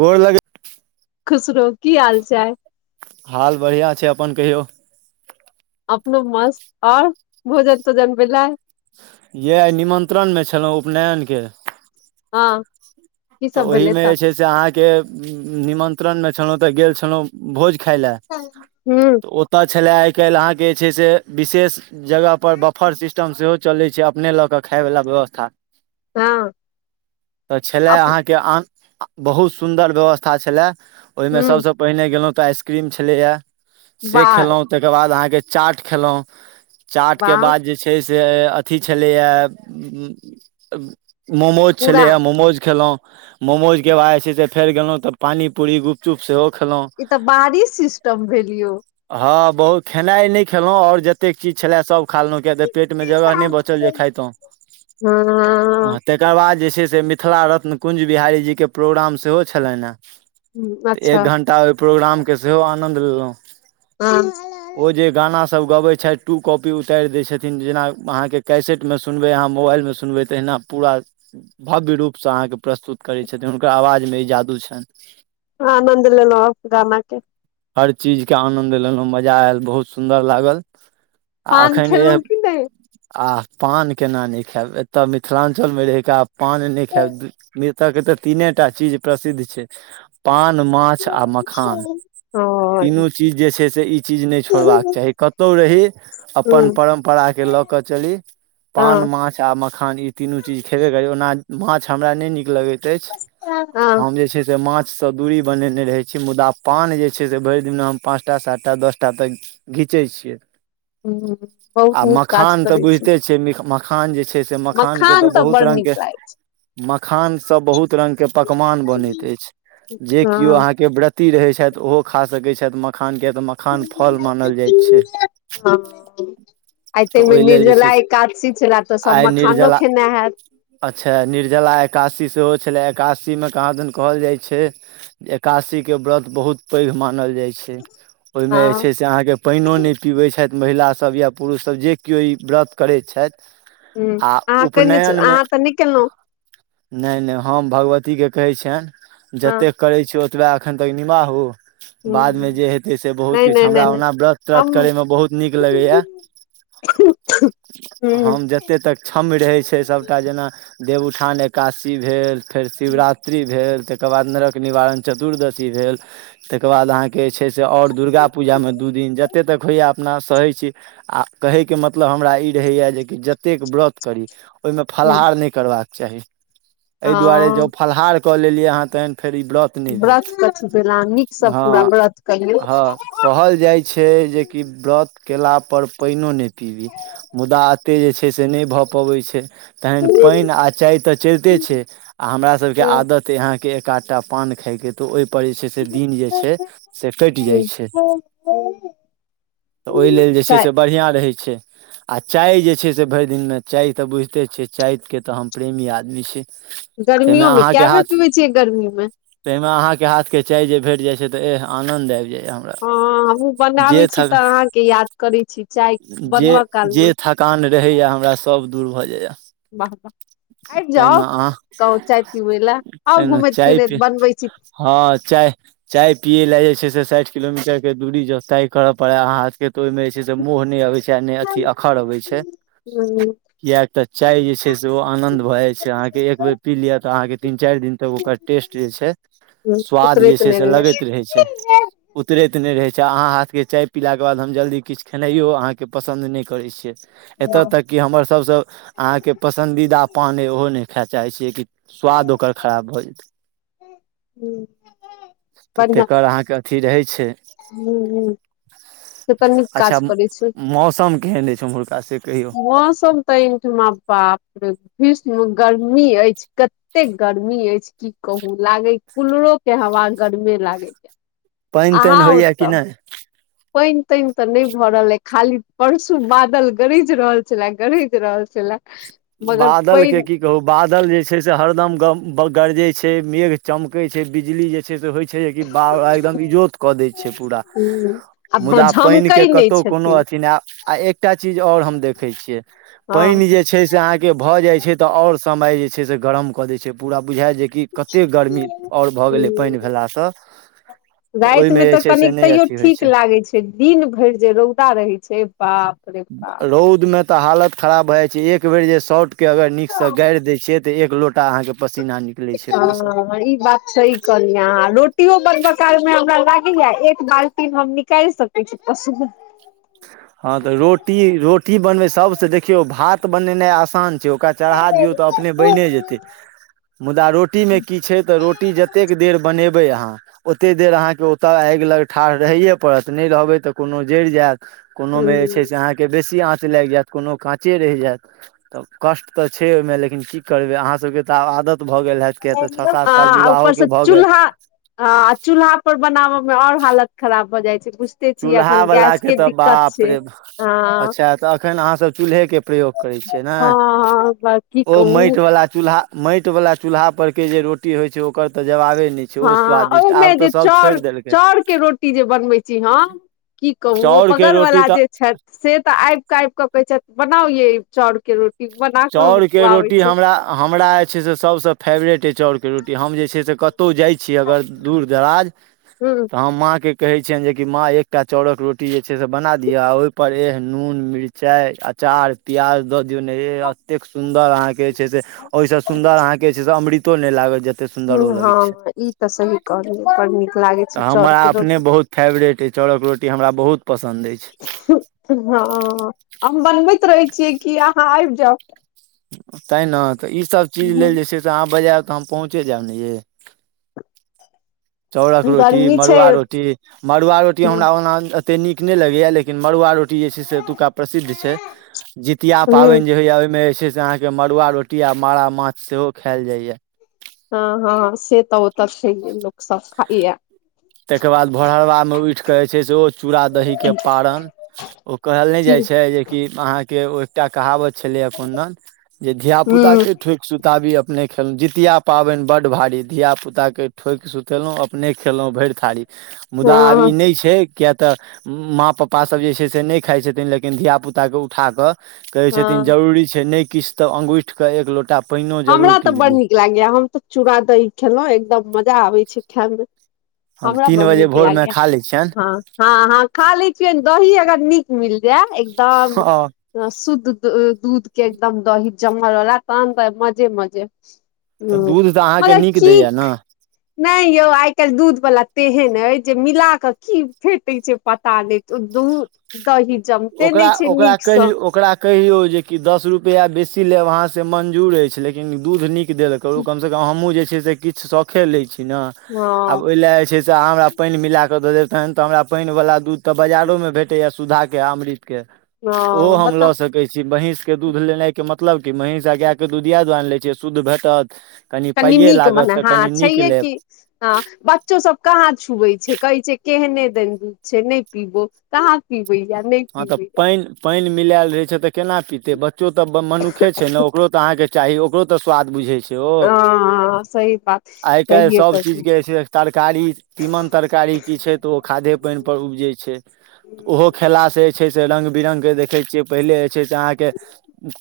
गोर लगै खुस रहु की हाल चाल हाल बढिया छै अपन कहियौ अपनो मस्त आओर भोजन तोजन भेलए इएह निमन्त्रणमे छलहुँ उपनयन के हँ की तऽ सब भेलै ओहिमे तऽ जे छै से अहाँके निमन्त्रणमे छलहुँ तऽ गेल छलहुँ भोज खाय ल हूँ तऽ ओतऽ छलै काइल आहा के जे छइ विशेष जगह पर बर्फेर सिस्टम चलै छै अपने लऽ के खाय वला व्यवस्था हँ तऽ छलय अप अहाँके बहुत सुंदर व्यवस्था छलै ओहिमे हूँ सबस पहिले गेलउ आइसक्रीम छले य से वाह खेलहु तकर बाद अहाँके चाट खेलहु चाटके वाह बाद जे छै से अथी छलैए मोमोज पूरा छलै या मोमोज खेलहुँ मोमोज के बाद जे छै से फेर गेलो तब पानी पूड़ी गुपचुप से हो ई तऽ बाहरी सिस्टम भेल यौ हँ बहुत खेनाइ नइ खेलहुँ आओर जतेक चीज छलै सब खाँ लेलउ कियाकी पेट मे जगह नइ बचल जे खाइतो हँ तकर बाद जे छै जे से मिथिला रत्न कुञ्ज बिहारीजीके प्रोग्राम सेहो छलनि हँ तऽ अच्छा एक घंटा ओय प्रोग्राम के सेहो आनन्द लेलहुँ हँ ओ जे गाना सब गबैत छथि टु कॉपी उताइर दैइत छथिन जेना आहा के कैसेट मे सुनबइ आहा मोबाइल मे सुनबइ तहिना पूरा भव्य रूपसँ अहाँके प्रस्तुत करै छथिन हुनकर आवाज मे ई जादू छैन आनन्द लेलहुँ गाना के हर चीज के आनन्द लेलहुँ मजा मजा आयल बहुत सुन्दर लागल आ पान अखैन एह खेलहुँ की नहि आ पान केना नइ खायब एतय मिथिलांचल मे रहि क आब पान नइ खायब एतय के तऽ तीने टा चीज प्रसिद्ध छै पान माछ आ मखान हँ तीनू चीज जे छै से ई चीज नइ छोड़बाक चाही कतहु रही अपन परम्परा ल क चली पान हँ माछ आ मखान ई तीनु चीज खेबे करी ओना माछ के हमरा नइ निक लगैत अछि हँ हम जे छै से माछ से दूरी बनेने रहे छी मुदा पान जे छै से भरि दिन हम पाँचटा सात टा दस टा तक घी धीचै छियै बहुत आ नीक काज मखान त करै छी बुझते छियै मिक मखान जे छइ मखान के तऽ बहुत बड़ रंग नीक के लागै खान से बहुत रंग के पकवान बनैत अछि जे छै केओ हँ अहाँ के व्रत ती रहै छथि ओहो खा सकैत छथि मख [unintelligible] आ तऽ तेमे ओहि लेल जे छै निर्जला से एकादशी छलैह तऽ सभ आइ मखानो निर्जला खेना हैत अच्छा निर्जला एकासी सेहो छले एकासी मे कहाँ दिन कहल जाय छै एकासी के व्रत बहुत पैघ मानल जाइ छै ओहिमे जे हँ छै से अहाँ के पाइनो नइ पीबैत छथि महिला सभ या पुरुष सभ जे केओ ई व्रत करै छथि ह आ अहाँ कने छि उपनयनमे अहाँ तऽ केलहुँ नहि नहि हम भगवतीके कहै छियनि हँ जतेक करै छिय ओ बेय एखन तक निमाहू बादमे हूँ जे हेतै से बहुत नहि किछु नहि हमरा नहि नहि ओना व्रत त्रत हम करयमे बहुत नीक लगैए यह ह हम जते तक क्षम रहै छै सब एकटा जेना देवउठान एकादी भेल फेर शिवरात्रि भेल तकर बाद नरक निवारण चतुर्दशी भेल तकर बाद आहाँ के छै से आओर दुर्गाापूजामे दू दिन जते तक होइए अपना सहै छी आ कहैके मतलब हमरा ई रहैया जेक जतेक व्रत करी ओ ह फहार करबाक चाही एहि दुआरे हँ जै फलाहार कऽ लेलियै तैन फेर ई व्रत नहित कथी भेल अहाँ नीकसँ हँ पूरा व्रत करियौ ह कहल जाइ छै जेकि व्रत कयला पर पाइनो नइ पीबी मुदा एतेक जे छै से नइ भऽ पबैत छै तखन पाइन आ चाय तऽ चलिते छै आ हमरा सभके आदत यहाँ के के टा पान खाय क तऽ ओहिपर जे छै से दिन जे छै से कइट जाइ छै तऽ ओहि लेल जे छै चाय से बढ़िआँ रहै छै आ चाय जे छै से भरि दिन मे चाय तऽ बुझिते छियै चाय के तऽ हम प्रेमी आदमी छी तहिमे गर्मियो मे अहाँके कए बेर हाथ पीबै छियै गर्मी मे तहिमे आहाक के हाथ के चाय जे भेट जाइ छै तऽ ए आनंद आबि जाइ य हमरा हमूँ बनाबै जे छी थक तऽ अहाँके याद करै छी चाय जे बन ब काल मे जे थकान रहैया हमरा सब दूर भऽ जाइया बाह बाह आबि जाउ तहिना अहाँ गाव चाय पीबै ल आउ तहिना घुमैत चाय पी फिरैत बनबै छी हँ चाय चाय पियै लए जे छै से साठि किलोमीटर के दूरी जो तई कर पड़ा हहाथ के तो ओ मे जे छै से मोह नहि अबे छै मे नइ अथि अखर अबै छै ह किया एकटा चाय जे छै से ओ आनन्द भऽ जाइ छै अहाँके एक बेर पी लिअ तऽ अहाँके तीन चारि दिन तक ओकर टेस्ट जे छै ह स्वाद जे उतरैत छै नहि से रहैया लगैत रहै छै उतरैत न नहि रहै छै अहाँ हाथ के चाय पीला के बाद हम जल्दी किछु खेनाइयो अहाँ के पसन्द नहि करै छियै एतय तक कि हमर सभसँ अहाँके पसन्दीदा पान अइ ओहो नहि खाय चाहैत छी कि स्वाद ओकर खराब भऽ जेतैय ह त बढ़िआँ तेकर आहाँ क अथी रहै छै ह ह से तऽ नीक काज अच्छा कर छी मौसम केहन अछि ओम्हुरका से कहियौ मौसम तऽ एहि ठुमा बाप रे विष्म गर्मी अछि कते गर्मी अछि की कहू लागे कूलरो के हमरा बड गरबे लागे छै पाइन ताइन होइया कि नहि पाइन ताइन तऽ नहि भऽ रहल हे खाली परसू बादल गरज रहल छले गरज रहल छले मगर बादल के पानि की कहू बादल जे छै से हरदम गम ब गरजे छै मेघ चमके छै बिजली जे छै से होय छै जे बा एकदम इजोत कऽ दै छै पूरा ह आ मुदा पानिके झमकै नहि कतहु कोनो छथिन अथी नहि आ एकटा चीज आओर हम देखैत छियै पानि हँ पानि जे छै आहा के भजाइ छै त और समय जैए से गरम कऽ दइए छै बुझाई जे गी कते गर्मी ओर भऽ गले पानि भेला स रातिमे तऽ कनिक तैयो ठीक लागैत छै दिन भरि जे रौदा रहैत छै बाप रे बाप रौदमे तऽ हालत खराब भए जाइ छै एक बेर जे शर्ट के अगर नीक से गारि दै छियै त तऽ एक लोटा अहाँ के ह ई बात सही कहलिय अहा रोटियो बनब काल मे हमरा ल किया एक बाल्टी हम निकाइल सकै छी सु हँ तऽ रोटी रोटी बनबै सब से देखियौ भात बनेनाइ आसान छै ओ ओकरा चढ़ा दियौ तऽ अपने बने जेतै मुदा रोटी मे की छै तऽ रोटी जतेक देर बनेबै अहाँ ओते देर अहाँत आगि लग ठार रहै परत नहि रहबै तऽ कोनो जरि जायत कोनो मे जे छै से अहाँ के बेसी आँच लागि जायत कोनो काँचे रहि जायत तऽ कष्ट तऽ छै ओहि मे लेकिन की करबै अहाँ सबके तऽ आब आदत भऽ गेल हैत किया तऽ छओ सात साल हां विवाहो ऊपर के से भऽ गेल चुल्हा हां चुल्हा पर बनाव आओर हालत खराब भऽ जाइ छै बुझते छियै चूल्हा अखन वाला गैस के तऽ दिक्कत बाप छै रे हँ अच्छा तऽ अखन अहाँ सब चूल्हे के प्रयोग करै छियै ने हँ हँ की ओ कहू माटि वला चूल्हा माटि वाला चूल्हा पर के जे रोटी होय छै ओकर तऽ जवाबे नहि छै ओ हँ स्वादिष्ट ओहि मे आब तऽ जे सब चर छोड़ि देलकै चर के रोटी जे बनबै छी ह की कहू ओ चाउरके बगल रोटी वला तऽ जे छथि से तऽ आब कऽ आब कऽ कहै छथि बनाउ ये चाउर के रोटी बना कऽ हम चाउर के खुआबै रोटी छै हमरा हमरा जे छै से सभ से फेवरेट अइ चाउर के रोटी हम जे छै से कतो कतहु जाइ छीय अगर दूर दराज ह तऽ हम माँ के कहै छियअनि जे कि माँ एकटा चाउरक रोटी जे छै से बना दिअ आ ओहि पर एह जे नून मिरचाइ आ चार प्याज दऽ दियौ नेे एतेक सुंन्दर अहाँ के जे छै से होइ से सुंन्दर अहाँ के जे छै से अमृतो नहि लागत जे हँ ई तऽ सही कहलियै बड़ नीक लागै छै चाउर हमारा के अपने रोटी बहुतो फ़ेब्ररेट अइ चाउर के रोटी हमरा बहुत पसन्द अछि हँ हम बनबैत रहै छियै कि अहाँ आबि जाउ तैँ ने तऽ इ सब चीज हूँ लेल जे छै से अहाँ बजायब तऽ हम पहुँचे जायब ने ये चाउरक रोटी गर्मी छै मड़ुआ रोटी मड़ुआ रोटी हमरा ओना ते न लगेया लेकिन मरुआ से एतुका प्रसिद्ध छै जितिया ह पाबनि जे होइया ओहिमे जे छै से अहाँ के मड़ुआ रोटी आ मारा माछ सेहो खायल जाइएा हँ हँ से तऽ हो तऽ छै लोक सब खाइए ताहि के बाद भोरलबामे उठि कऽ जे छै से ओ चूड़ा दही के पारण ओ कहल नहि जाइ छै जेकि अहाँ के एकटा कहावत छलै न जे धिया पुता हूँ के ठोक सुताबी अपने खेलहुँ जितिया पाबनि बड्ड भारी धियाापुताके ठोकि सुतेलहुँ अपने खेलहुॅँ भरि खड़ी मुदा आब ई हँ नहि छै किए तऽ माँ पप्पा सब जे छै से नहि खाइ छथिन लेकिन धिया पुता के उठा कऽ कहै छथिन हँ जरूरी छै नहि किछ तऽ अंगूठि कऽ एक लोटा पानिओ हमरा जरूर तऽ पीब बड़ ली नीक लागैए हम तऽ चूड़ा दही खेलहुँ एकदम मजा आबैत छै खाय मे हम हमरा तीन बड बजे नीक भोरमे लागयै खा लै छियनि ह ह ह खा लै छियन दही अगर नीक मिल जाय एकदम हँ शुद्ध दूध के एकदम दही जमलवला तहनत मजे मजे ओ तऽ दूध तऽ अहाँके मतलब नीक दैए कीक ने नहि यौ आइ काल्हि दूध वला तेहन ऐ जे मिला क की फेटे छै पता नहि त दूध दही जमते ओकरा नहि छै ओकरा कहि नीकसँ ओकरा कहियौ जेकि दश रुपैआ बेसी लेब अहाँसँ मंजूर अछि लेकिन दूध नीक देल करु कम से कम हमूँ जे छै से किछु सौखे लै छी न आब हँ ओहि लए जे छै से अहाँ हमरा पानि मिलाकऽ दऽ देब तहन तऽ हमरा पानिवला दूध तऽ बजारोमे भेटैया सुधाके आ अमृत के ओहो हँ हम बताउ लऽ सकैत छी महींस के दूध लेनाइ के मतलब कि महींष आ गाय के दूध एह दुआरे न लै छी जे शुद्ध भेटत कनि पाइए नीक लागत मने तऽ हँ कनि नीक छैहे लेब की ह बच्चो सब कहाँ छुबै छै कहै छै केहने देन दूध छै नहि पीबो कहाँ पीब हँ तऽ पानि पानिमे मिलैल रहे छै त केना पीते बच्चो त ब मनुखे छै न ओकरो त अहा के चाही ओकरो त स्वाद बुझे छै छै ओ हँ सही बात आइ काल्हि सहिए सभ कहै चीजके जे छै से तरकारी तीमन तरकारी की छै तऽ ओ खादे पानि पर उपजे छै ओहो खेला छै से रंग बिरंग के देखय छियै पहिले जे छै से अहां के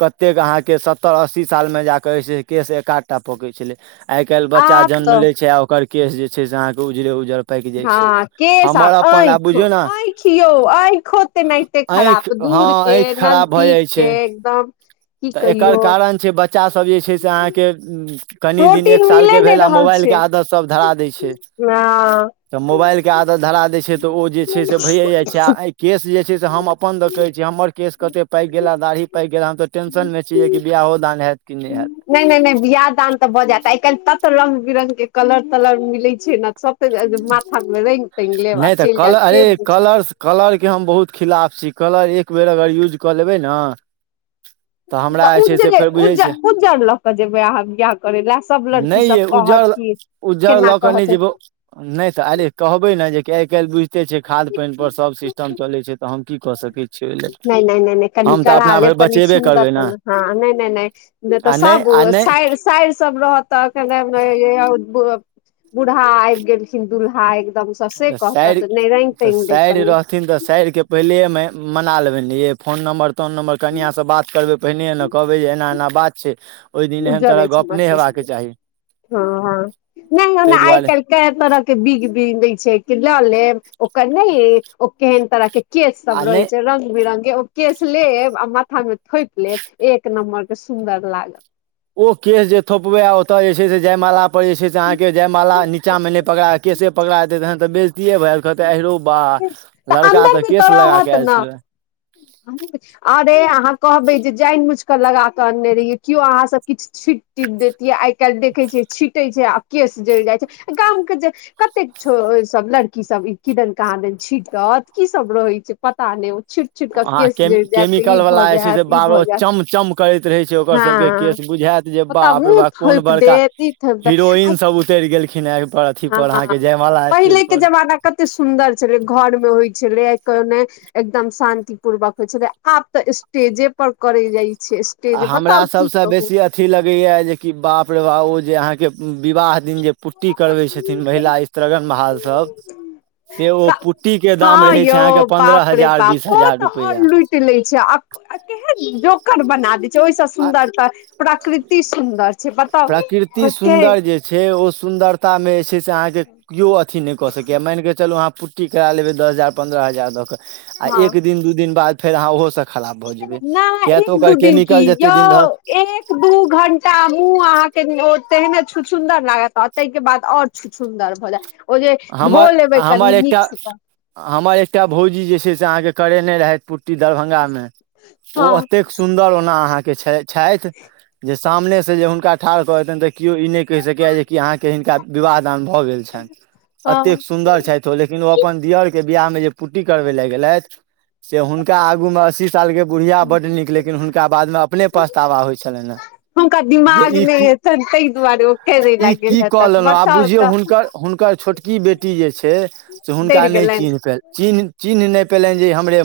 कत्तेक अहांके सत्तर अस्सी साल मे मे जाक जे छै से केश एक आधटा पकै छलै आइ काल्हि बच्चा आब जन्म तऽ ले छै आ ओकर केस जे छै से अहाँ के उजड़े उजड़ हँ केस आ आँखि बुझियौ ने आँखियौ आँखो तेनहिते खराप आँखि हँ दूर के आँखि खराब भऽ नजदीक जाइ के छै एकदम की तऽ एकर कहियौ कारण छै बच्चासभ जे छै से अहाँके अ्म कनि दिन एक प्रोटीन साल मिले के नहि भेल आ रहल मोबाइल के छै आदत सब धरा दै छै हँ तऽ मोबाइलके आदत धरा दै छै तऽ ओ जे छै से भैये जाइ छै आय केस जे छै से हम अपन कहै छी हमर केस कते पाइक गेल या दाढ़ी पाइक गेल या हम त टेंशन म छी जे कि बियाहो दान हेयत नहि नहि नहि बियाह दान तऽ भऽ जायत आइ काल्हि तत त रंग बिरंग के कलर तलर मिले छै न सबके अ माथा मे रंग तंग लेब आ नहि तऽ चलि जायत कलर के अरे बुझत कलर कलर के हम बहुत खिलाफ छी कलर एक बेर अगर युज कऽ लेबै ने तऽ हमरा जे छै से उज्जरे फेर बुझै उज् छियै उज्जर लऽ कऽ जेबै अहाँ बियाह करे लए सभ लड़की नहि यै सब कहत उज्जर कि उज्जर केना लऽ के नहि कहत जेबौ नहि तऽ आहिरे कहबै न जे कि आइ काल्हि बुझिते छै खाद पानि पर सब सिस्टम चलै छै तऽ हम की कऽ सकैत छी नहि नहि नहि नहि कनि कड़ा लेब कनि बचेबे सुन्दर करबै ने तऽ हँ नहि नहि नहि नहि तऽ आ सब आ नहि साइर साइर सब रहत तखने मे यै आओर बूढ़ा आबि गेलखिन दुल्हा एक तऽ साइर तऽ साइर कनि रहथिन तऽ साइर के पहिले मे मना लेबै नहि ये फोन नम्बर तोन नम्बर कनियांसँ बात करबै पहिनेहे ना कहबै जे एना एना बात छै ओहि दिन एहन उज्जर तरहक अछि गप्प हमर नहि केश हेबाके चाही हँ हँ नहि ओना ताहि आइ दुआरे काल्हि कए तरह के बिग बीग दै छै लऽ लेब ओकर नहि ओ केहन तरह के केश सब आ रहै नहि छै रंग बिरंग के ओ केस लेब आ माथा मे थोपि लेब एक नम्बर के सुन्दर लागत ओ केश जे थोपबै आ ओतय जे छै से जयमाला पर जे छै से अहाँके जयमाला नीचामे नहि पकड़ा कऽ केश से पकड़ा जेतै तहन तऽ बेजतीए भऽ जेब ओ कहतै आहिरौ बा लड़का अन्दर तऽ मे केश लगा रहत के आयल ने छलौए अरे अहाँ कहबे जे जानि बुझिक लगाक अनने रहियै केओ अहाँ सब किछु छीट तीट देैतियै आइ काल्हि देखै छियै छीटै छै आ केस जैरि जाइ छै गाम के जे कतेक छौ सब लड़की सब ई किदन कहादन छी छीटत की सब रहै छै पता नहि ओ छीट अहाँ के से केमी जरि जाएतऽ ई केमिकल वला भऽ जे छै जाएत से ई भऽ बाबरो जाएत चम चम करैत रहै छै ओकर सबके हँ केस बुझायत जे ओतय बाप रे मूँह बा कोन थोपि बड़का देत आ थोपि हीरोइन देत सब उतरि गेलखिन हे पर अथी पर अहाँके हँ जयमाला स्टेज पहिले के पर जमाना कते सुन्दर छलै घर मे होइ छलै आ को नहि एकदम शान्ति पूर्वक होइ छले आब तऽ स्टेजे पर करै जाइ छै स्टेज आ हमरा बताउ की सभसँ कहू बेसी अथी लगैए जेकि बाप रौ बाप ओ जे अहाँके विवाह दिन जे पुट्टी करबै छथिन महिला स्त्रीगन महाल सभ हँ अहाँके यौ पंन्द्रह बाप रे हजार बाप बीस ओ हजार तऽ आओर रुपैआ लूटि लै छै आ तेहन जोकर बना दैत ओहिसँ आ सुन्दर तऽ प्रकृति सुन्दर छै बताउ प्रकृति ओकि सुन्दर जे छै ओ सुन्दरता मे जे छै से अहाँ के केओ अथी नहि कऽ सकैय मानिकऽ चलू अहाँ पुट्टी करा लेवै दस हजार पन्द्रह हजार दऽ कऽ आ हँ एक दिन दू दिन बाद फेर आहा ओहो सँ खराब भऽ जेबै किए नहि एक तऽ ओकर दू दिन की केमिकल जे यौ एक दू घण्टा मूँह अहाँके ओ तेहने छुछुन्दर लागत आ ताहिके बाद आओर छुछुन्दर भऽ जायत ओ जे धो हमर लेबै कनि हमर एक्टा नीकसँ तऽ हमर एक्टा भौजी जे छै से अहाँके करे नहि रहैत पु कि दरभंगा में हँ ओ एतैक सुंदर ओना अहाँ के छैथ जे सामने से जे हुनका ठाढ़ कर कऽ देतैन तऽ क्यो ई नहि कहि सकैए जेकि अहाँके हिनका विवाह दान भऽ गेल छैन हँ एतेक सुन्दर छथि ओ लेकिन ओ अपन दियोर के बियाह मे जे पुट्टी करबै ले गेलथि से हुनका आगू मे असीस साल के बुढ़िया बड्ड नीक लेकिन हुनका बाद मे अपने पछतावा होइत छलनि हँ हुनका जे दिमाग ई नहि की हेतनि ताहि दुआरे ओ खेलय ई लए गेल की कऽ हेतनि लेलहुँ आब बताउ बुझियौ तऽ हुनकर हुनकर छोटकी बेटी जे छै से हुनका डरि नहि चिन्ह पेल गेलनि चिन्ह चिन्ह नहि पेलनि जे ई हमरे